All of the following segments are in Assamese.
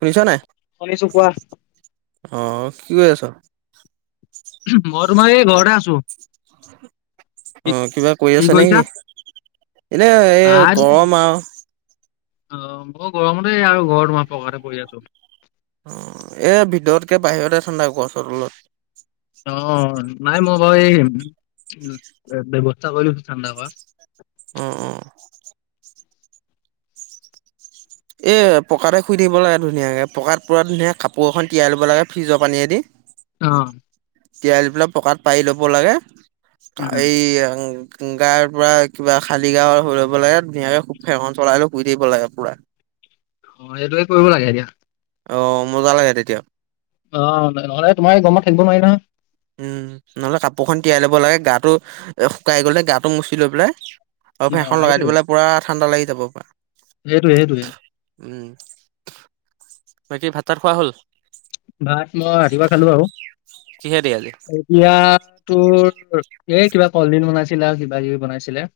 শুনিছ নাই? শুনিছো কোৱা। অ', কি কৰি আছ? মই তোমাৰ এই ঘৰতে আছো। কি অ', কিবা কৰি কি আছা কৰিছা? নেকি? এনেই এই নাই গৰম আৰু। অ মই গৰমতেই আৰু ঘৰত তোমাৰ পকাতে পৰি আছো। অ, এ ভিতৰতকে বাহিৰতে ঠান্ডা গছৰ তলত। অ নাই মই বাৰু এই ব্যৱস্থা কৰি লৈছো ঠাণ্ডা কৰা। অ অ। এই পকাতে শুই থাকিব লাগে ধুনীয়াকৈ, পকাত পূৰা ধুনীয়াকৈ কাপোৰ এখন তিয়াই ল'ব লাগে ফ্ৰিজৰ পানীয়েদি। অ। তিয়াই লৈ পেলাই পকাত পাৰি ল'ব লাগে উম, এই গাৰ পৰা কিবা খালী গা হৈ ল'ব লাগে ধুনীয়াকে খুব ফেনখন চলাই লৈ শুই থাকিব লাগে পুৰা। অ সেইটোৱে কৰিব লাগে এতিয়া। অঁ মজা লাগে তেতিয়া। অঁ নহলে এ তোমাৰ গৰমত থাকিব নোৱাৰি নহয়। উম নহ'লে কাপোৰখন তিয়াই ল'ব লাগে গাটো শুকাই গ'লে গাটো মুচি লৈ পেলাই আৰু অ' ফেনখন লগাই দিব সেইটোৱে লাগে পুৰা ঠাণ্ডা লাগি যাব পুৰা। সেইটোৱে সেইটোৱে। উম, বাকী ভাত চাত খোৱা হ'ল? ভাত মই ৰাতিপুৱা খালো আৰু। কি হে দি আজি? এতিয়া তোৰ এ কিবা কলডিল বনাইছিলে আৰু কিবা কিবি বনাইছিলে।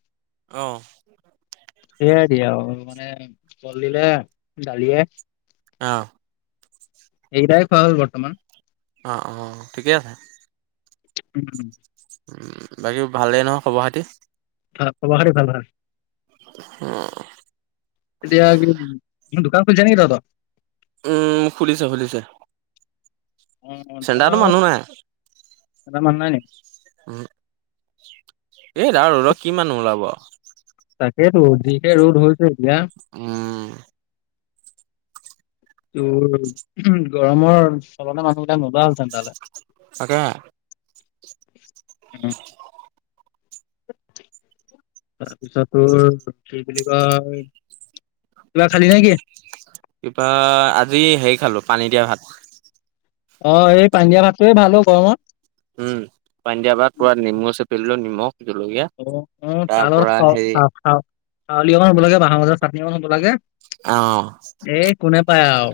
অঁহ। [inaudible] সেয়াই দি আৰু মানে কলডিলে দালিয়ে। অঁহ। এইকিটাই খোৱা হ'ল বৰ্তমান। অ অ ঠিকে আছে। [inaudible] উম বাকী ভালেই নহয় খবৰ খাতি? আ খবৰ খাতি ভাল ভাল। এতিয়া কি দোকান খুলিছে নেকি তহঁতৰ? উম খুলিছে খুলিছে। অ', চেন্টাৰতো দোকানত মানুহ নাই এটা মানুহ নাই নি? উম। এইদাল ৰ'দত কি মানুহ ওলাব আও। তাকেইতো যিহে ৰ'দ হৈছে ইয়াত। উম। [inaudible] তোৰ গৰমৰ চলতে মানুহবিলাক নোযোৱা হল চেন্টাৰলে। সঁচাকে। উম [inaudible] তাৰপিছত তোৰ কি বুলি কয় কিবা খালি নে কি? কিবা আজি হেৰি খালো পানী দিয়া ভাত। অ এই পানি দিয়া ভাতটোৱে ভাল অ গৰমত। উম পানী দিয়া ভাত পুৰা নেমু চেপি ললো নিমখ জলকীয়া অ অ তাৰ লগত পৰা স হেৰি সা সা সাৰলি অকণ হ'ব লাগে, বাহ গাজৰ চাটনি অকণ হ'ব লাগে। অহ এ কোনে পায় আৰু।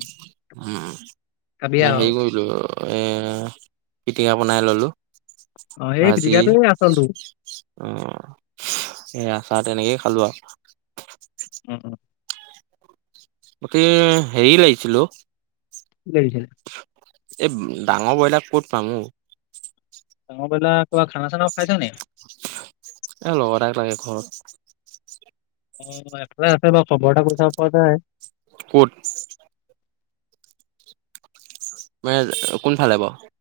উম, খাবি এ আৰু। হেৰি কৰিলো এ, পিটিকা বনাই ললো। অ', এই ভাজি পিটিকাটোৱেই আচলটো। অ', সেয়া খা তেনেকেই খালো আৰু। উম, উম। গোটে হেৰি লাগিছিল অ'। কি লাগিছিল? এ ডাঙৰ ব্ৰইলাৰ ক'ত পাম অ'? ডাঙৰ ব্ৰইলাৰ, কিবা খানা চানাও খাইছ নি? এ লগৰ এটাক লাগে ঘৰত। অ', এফালে আছে বাৰু খবৰ এটা কৰি চাব পৰা যায়। ক'ত? মানে কোনফালে বাৰু?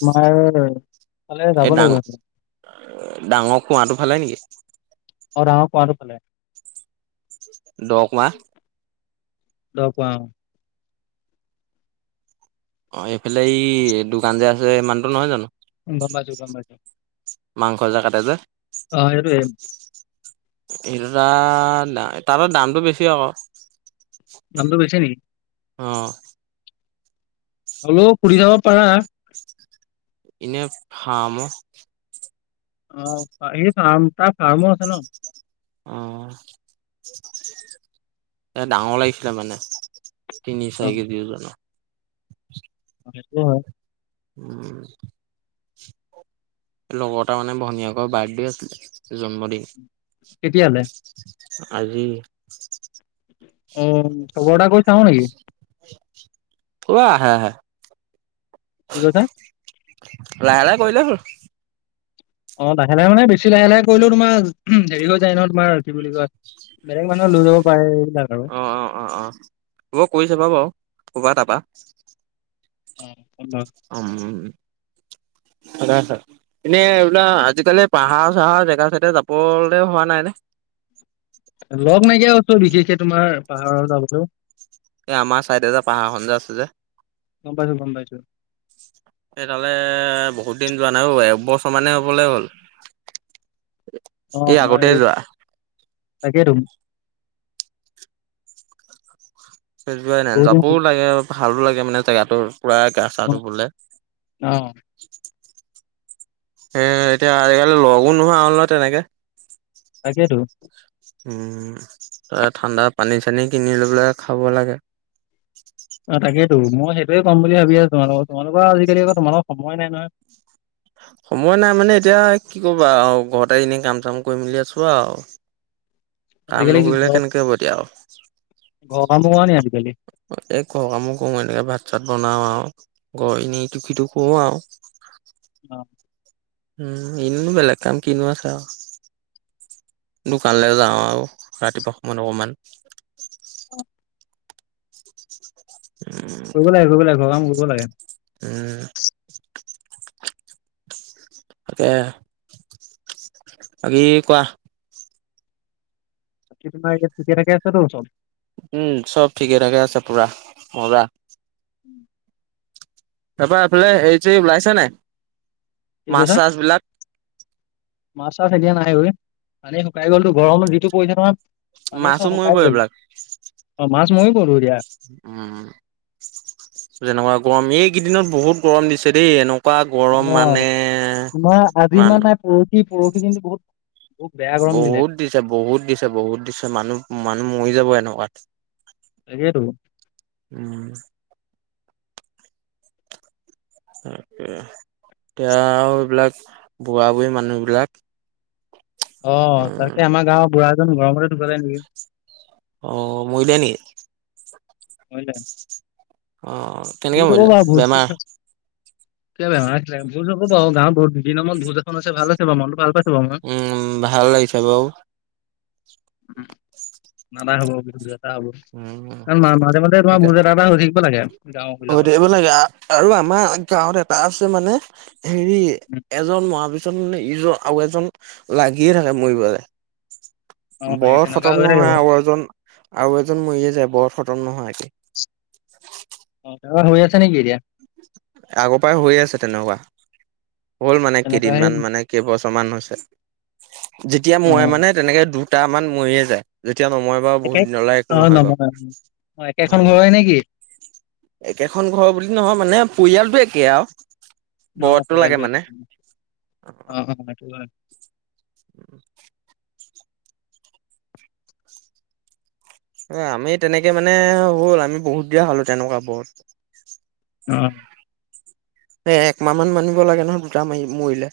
তোমাৰ ফালে যাব এই ডাঙ, লাগিব আৰু। ডাঙৰ কুৱাঁটোৰ ফালে নেকি? অ', ডাঙৰ কুৱাঁটোৰ ফালে। দ' কুৱাঁ‌? দ' কুৱাঁ‌ অ'। অ', এইফালে এই দোকান যে আছে মানুহটো নহয় জানো? গম পাইছো, গম পাইছো। মাংস যে কাটে যে? অ', সেইটোৱে। [unintelligible] তাৰ তাত দামটো বেছি আকৌ। দামটো বেছি নেকি? অ'। হলেও শুধি চাব পাৰা। এনে ফাৰ্ম? অ', এই ফাৰ্ম তাৰ ফাৰ্মো আছে ন'। অ', এয়া ডাঙৰ লাগিছিলে মানে। তিনি অ চাৰি কেজি ওজনৰ। সেইটোও হয়। উম,। লগৰ এতাৰ মানে ভনীয়েকৰ বাৰ্থডে আছিলে, জন্মদিন। কেতিয়ালে? আজি। [unintelligible] অ', খবৰ এটা কৰি চাওঁ নেকি? কৰা আহা আহা। কি কৈছা? লাহে লাহে কৰিলে হ'ল। অ', লাহে লাহে মানে বেছি লাহে লাহে কৰিলেও তোমাৰ হেৰি হৈ যায় নহয় তোমাৰ বুলি কয় বেলেগ মানুহে লৈ ল'ব পাৰে, এইবিলাক আৰু। অ', অ', অ', অ', হ'ব কৰি চাবা বাৰু বাৰু ক'ৰবা তাৰপৰা। অ'। লগ উম, ভালে আছা? এনেই এইবিলা আজিকালি পাহাৰ চাহাৰ জেগা চাইডে যাবলে হোৱা নাই নে? লগ নাইকিয়া হৈছে বিশেষকে তোমাৰ পাহাৰ যাবলৈও? এই আমাৰ ছাইড এ যে পাহাৰখন যে আছে যে গ'ম পাইছো, গ'ম পাইছো। এই তালে বহুত দিন যোৱা নাই একবছৰমানেই হ'বলৈ হ'ল? অ' মই আগতে এই যোৱা তাকেই তোম চযোৱাই নাই, বহুত দিন যাবও লাগে ভালো লাগে মানে জেগাটো পুৰা গা চা টো হ'ল। ধুবলে। অ'। এ এতিয়া আজিকালি লগো নোহোৱা হ'ল নহয় তেনেকে? তাকেটো। উম, ত ঠাণ্ডা পানী চানী কিনি লৈ পেলাই খাব লাগে। অ' তাকেতো মই সেইটোয়ে কম বুলি ভাবি আছো, তোমোকৰ তোমালোকৰ আজিকালি আ তোমালোক সময় নাই নহয়। সময় নাই মানে এতিয়া কি কৰিবা আৰু, ঘৰতে এনেই কাম চাম কৰি মেলি আছো আৰু। কাম আজিকালি কি নকৰিলে ঘৰ কেনেকে হ'ব এতিয়া আৰু? ঘৰৰ কামো কৰা নি আজিকালি এই ঘৰৰ কামো কৰো এনেকে ভাত চাত বনাওঁ আৰু, ঘ নি ইটু খিটো কৰো আৰু। অ'। উম, ইনুনো বেলেগ কাম কিনো আছে আৰু। দোকানলৈ যাওঁ আৰু ৰাতিপুৱা সময় অকমান। অ'। কৰিব লাগে, কৰিব লাগে, ঘৰৰ কাম কৰিব লাগে। উম। তাকে, বাকী কোৱা? এতিয়া তোমাৰ, ঠিকে থাকে আছে টো চব? উম, চব ঠিকে থাকে আছে পুৰা মজা। উম। বেপাৰ এইফালে হেৰি চেৰী ওলাইছে নাই? কি মাছ কথা? চাছ বিলাক মাছ-চাছ এতিয়া নাই ঐ, পানী শুকাই গ'লটো, গৰম যিটো পৰিছে নহয়। পানী মাছো চব সুকাই মৰিব গ'ল, এইবিলাক অ' মাছ মৰিবটো এতিয়া। উম, যেনেকুৱা গৰম এইকেইদিনত বহুত গৰম দিছে দেই, এনে কুৱা গৰম অ', মানে তোমাৰ আজি ইমান নাই মানু পৰহি পৰহি কিন্তু বহুত বহুত বেয়া গৰম দিলে বহুত দিছে বহুত দিছে বহুত দিছে মানুহ মানুহ মৰি যাব এনেকুৱাত। তাকেটো। উম। তাকে, এতিয়া আৰু এইবিলাক বুঢ়া-বুঢ়ী মানুহবিলাক অ' তাকে আমাৰ গাঁৱৰ বুঢ়া এজন গৰমতে ঢুকালে নেকি? অ' মৰিলে নেকি? হয় দে। অ'। কেনেকে মৰিলে বেমাৰ [unintelligible] কিয় বেয়া পাম, ভোজ হবটো আৰু, গাওঁত বহু দিনৰ মুৰত ভোজ এখন হৈছে, ভাল হৈছে বাৰু মনত ভাল পাইছোঁ বাৰু মই। উম, ভাল লাগিছে বাৰু। উম আমাৰ হ'ব [inaudible] খাব, উম মাজে মাজে তোমাৰ তাকে ভোজ এটা এটা হৈ থাকিব লাগে। গাঁও হৈ বিলাকত। থাকিব লাগে আৰু, আমাৰ গাঁৱত এটা আছে মানে হেৰি এজন মহাবি ছত মানে ইজন আৰু এজন লাগিয়ে থাকে মৰিবলে। অ সেই বৰত তেনেকুৱা খতম হৈ থাকে নহয় বাৰু আৰু এজন, আৰু এজন মৰিয়ে যায়, বৰত খতম নোহোৱাকে। অ' কাৰবাৰ হৈ আছে নেকি এতিয়া। আগৰ পাই হৈয়ে আছে তেনেকুৱা। হ'ল মানে তেনেকুৱা সেই কেইদিনমান মানে কেইবছৰ মান হৈছে। যেতিয়া অ মই মানে তেনেকে দু দুটামান মৰিয়ে যায। যেতিয়া নমৰে বাৰু বহুত একে দিনলে একো নহয় বাৰু, অ একেখন উম। ঘৰৰে নেকি একেখন ঘৰ বুলি নহয় মানে, পৰিয়ালটো একে আৰু। অ' বৰতটো লাগে পৰিয়ালটো মানে একে, অ', অ' সেইটো হয়। উম। এ আমি তেনেকে মানে, হ'ল আমি বহুত দিয়া হ'লো তেনেকুৱা বৰত। অহ'। এ একমাহমান মানিব লাগে নহয়, দুটা মাৰি মৰিলে।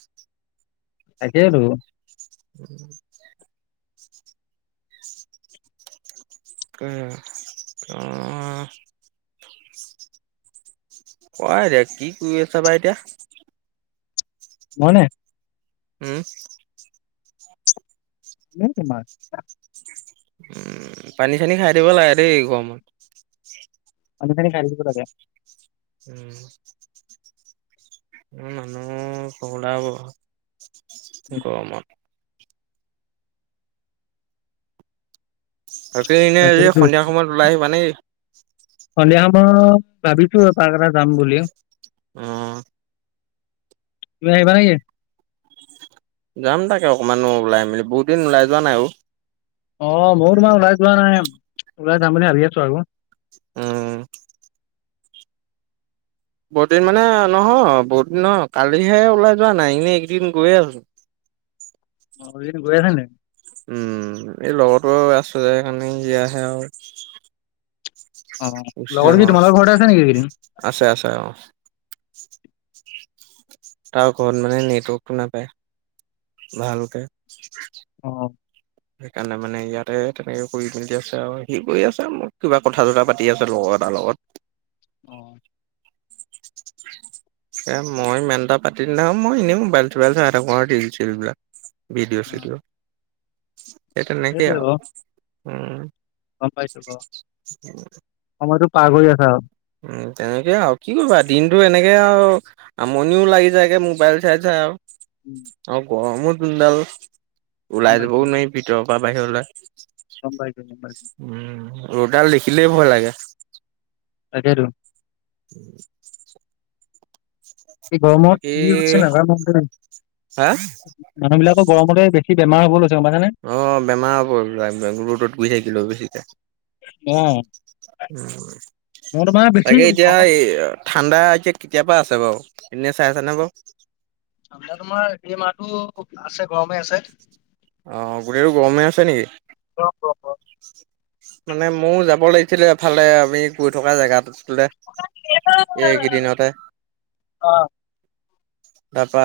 তাকেই টো। [unintelligible] তাকে অহ'। কৰাই দে, কি কৰি আছা বাহ এতিয়া। মই নে। উম। [unintelligible] উম পানী-চানী খাই থাকিব লাগে দেই গৰমত। পানী-চানি খাই থাকিব লাগে। উম- ম মানুহো পগলা হ'ব ঘৰত উম, গৰমত মত। বাকী আজি এনে এই তাকেইতো সন্ধিয়া সময়ত ওলাই আহিবা নে কি। সন্ধিয়া সময়ত ভাবিছো, পাক এটা যাম বুলি। উম। তুমি আহিবা নে কি। যাম তাকে অকণমান ওলাই মেলি, বহুত দিন ওলাই যোৱা নাই অ' অ' ময় তোমাৰ ওলাই যোৱা নাই ওলাই যাম বুলি ভাবি আছো আৰো উম। বহুত দিন মানে নহয় বহুত দিন নহ কালিহে ওলাই যোৱা নাই এনেই এইকেইদিন গৈয়ে আছো। অ গৈ আছা নি? উম' এই লগতো আছো যে সেইকাৰণে সি আহে আৰু- অ' গুচি লগৰ যাম কি আৰু তোমাল ঘৰৰত আছে নেকি এয়গিদিন আছে, আছে অ'। তাৰ ঘৰত মানে নেটৱৰ্কটো নাপায়, ভালকে। অ'। সেইকাৰণে মানে ইয়াতে তেনেকৈ কৰি মেলি আছে আৰু হি কৰি আছে কিবা কথা চথা পাতি আছে লগৰ এটাৰ লগত। অ'। এ মই ইমান এটা পাতি নাথাকোঁ মই এনেই মবাইল চোবাইল চাই থাকোঁ আৰু ৰিল চিল বিলাক ভিঅ' চিডিঅ'- সেই তেনেকৈ সেইটোৱে আৰু বাৰু উম- গম পাইছো বাৰু। সময়তটো পাৰ কৰি আছা আৰু। উ তেনেকে আৰু কি কৰিবা দিনতো এনেকে আৰু- আমনিও লাগি যায় কে মোবাইল চাই চাই আৰু [unintelligible] অ গৰমো যোনডাল গম ওলাই পাইছো, যাবও নোৱাৰি। ভিতৰৰ পৰা বাহিৰলৈ গম পাইছোঁ গম পাইছোঁ। উম ৰ'দডাল দেখিলেই ভয় লাগে তাকেই তো [unintelligible] এই গৰমত বাকী কি হৈছে নাজানো দেই হা মানুহ বিলাকৰ গৰমতে বে কি বেমাৰ হ'ব লৈছে গম পাইছাঁ নাই। অ বেমাৰ [inaudible] [inaudible] বেছিকে অ' উ মই তোমাৰ বেছি তাকে এতিয়া গৰমত এই ঠাণ্ডা এতিয়া কেতিয়াপা আছে বাৰু এনেই চাই আছানে বাৰু ঠাণ্ডা তোমাৰ এই মাহটো আছে গৰমে আছে। অ গোটেইটো গৰমে আছে নেকি? গৰম গৰম গৰম। মানে মইয়ো যাব লাগিছিলে এফালে আমি গৈ থকা জেগা তোলে। এই কিদিনতে অ' তাৰপা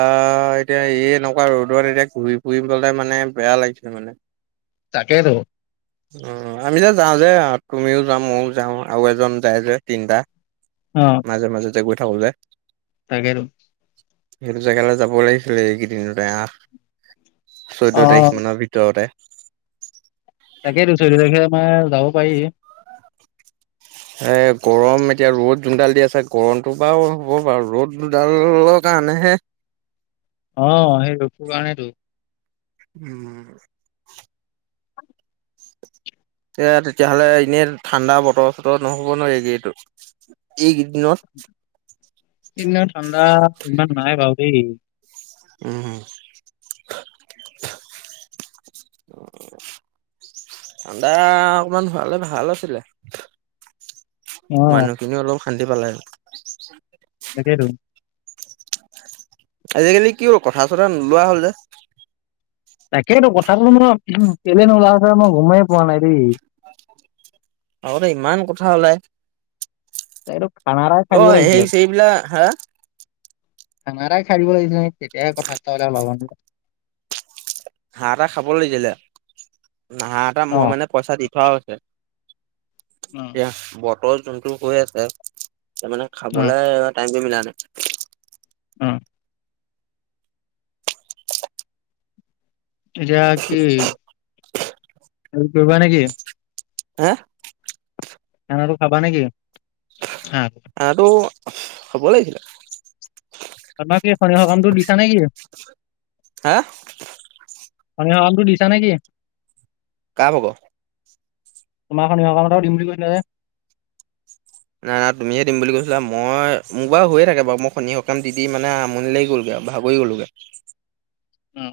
এতিয়া এই এনেকুৱা ৰ'দত এতিয়া ঘূৰি ফুৰিবলে মানে বেয়া লাগিছে মানে। তাকেইতো। অ আমি যে যাওঁ যে তুমিও যাওঁ মইও যাওঁ আৰু এজন যায় যে তিনটা। অঁ মাজে মাজেতে গৈ থাকো যে তাকেই তো সেইটো জেগালৈ যাব লাগিছিলে, এইকেইদিনতে আঠ চৈধ্য তাৰিখ অ' মানৰ ভিতৰতে তাকেই তো চৈধ্য তাৰিখে আমাৰ যাব পাৰি। এই গৰম এতিয়া ৰ'দ জোনডাল দি আছে গৰমটো বাৰু হ'ব বাৰু ৰ'দ জোনডালত- কাৰণেহে অ সেই ৰদ কাৰণেহে টো উম- এয়া তেতিয়াহ'লে এনেই ঠাণ্ডা বতৰ চতৰ নহ'ব নোৱাৰি এইৰিয়াটো যি কিদিনত। সেইদিনত ঠাণ্ডা ইমান নাই বাৰু দেই। উম। ঠাণ্ডা অকমান হোৱালে ভাল আছিলে। অ', মানুহখিনিও অলপ শান্তি পালে। তাকেইটো। আজিকালি কি হ'ল কথা চথা নোলোৱা হ'ল যে। তাকেইটো কথাটো মানে কেলে নোলাই মই গমেই পোৱা নাই দেই। আগতে ইমান কথা ওলাই। এইটো খানা এটা খোৱাই অ দিব লাগিছিলে। সেই সেইবিলাক হা খানা এটা খাই দিব লাগি ন তেতিয়াহে কথা চথা অলপ ওলাব। হাঁহ এটা খাব লাগছিলে হাঁহ এটা মই অ'। মানে পইচা দি থোৱা হৈছে। অ', এয়া বতৰ যোনটো হৈ আছে, তাৰমানানে অ', খাবলে টাইমটো মিলাই লম। উম। এতিয়া কি হেৰি কৰিবিবা নেকি। হা। খানাটো খাবা নেকি খাম। খানা টো খাব লাগিছিলে। খানা কি অথনি হোৱা কামতো দিছা নেকি? হা। খনিকৰ কামতো দিছা নেকি কা ভাগ তোমাৰ খনকৰ কাম এটা দিম কৈছিলে যে। নাই না তুমিহে দিম বুলি কৈছিলা মই মোক বাৰু হৈয়ে থাকে বাৰু মই সনি কাম দি মানে আমনি লাগি গ'লগৈ আৰু। ভাগৰি গ'লগে। উমঁ।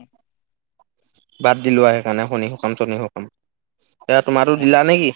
বাদ দিলো আও সেইকাৰণে সনি কাম চনিহ কাম তোমাৰতো অ দিলা নেকি।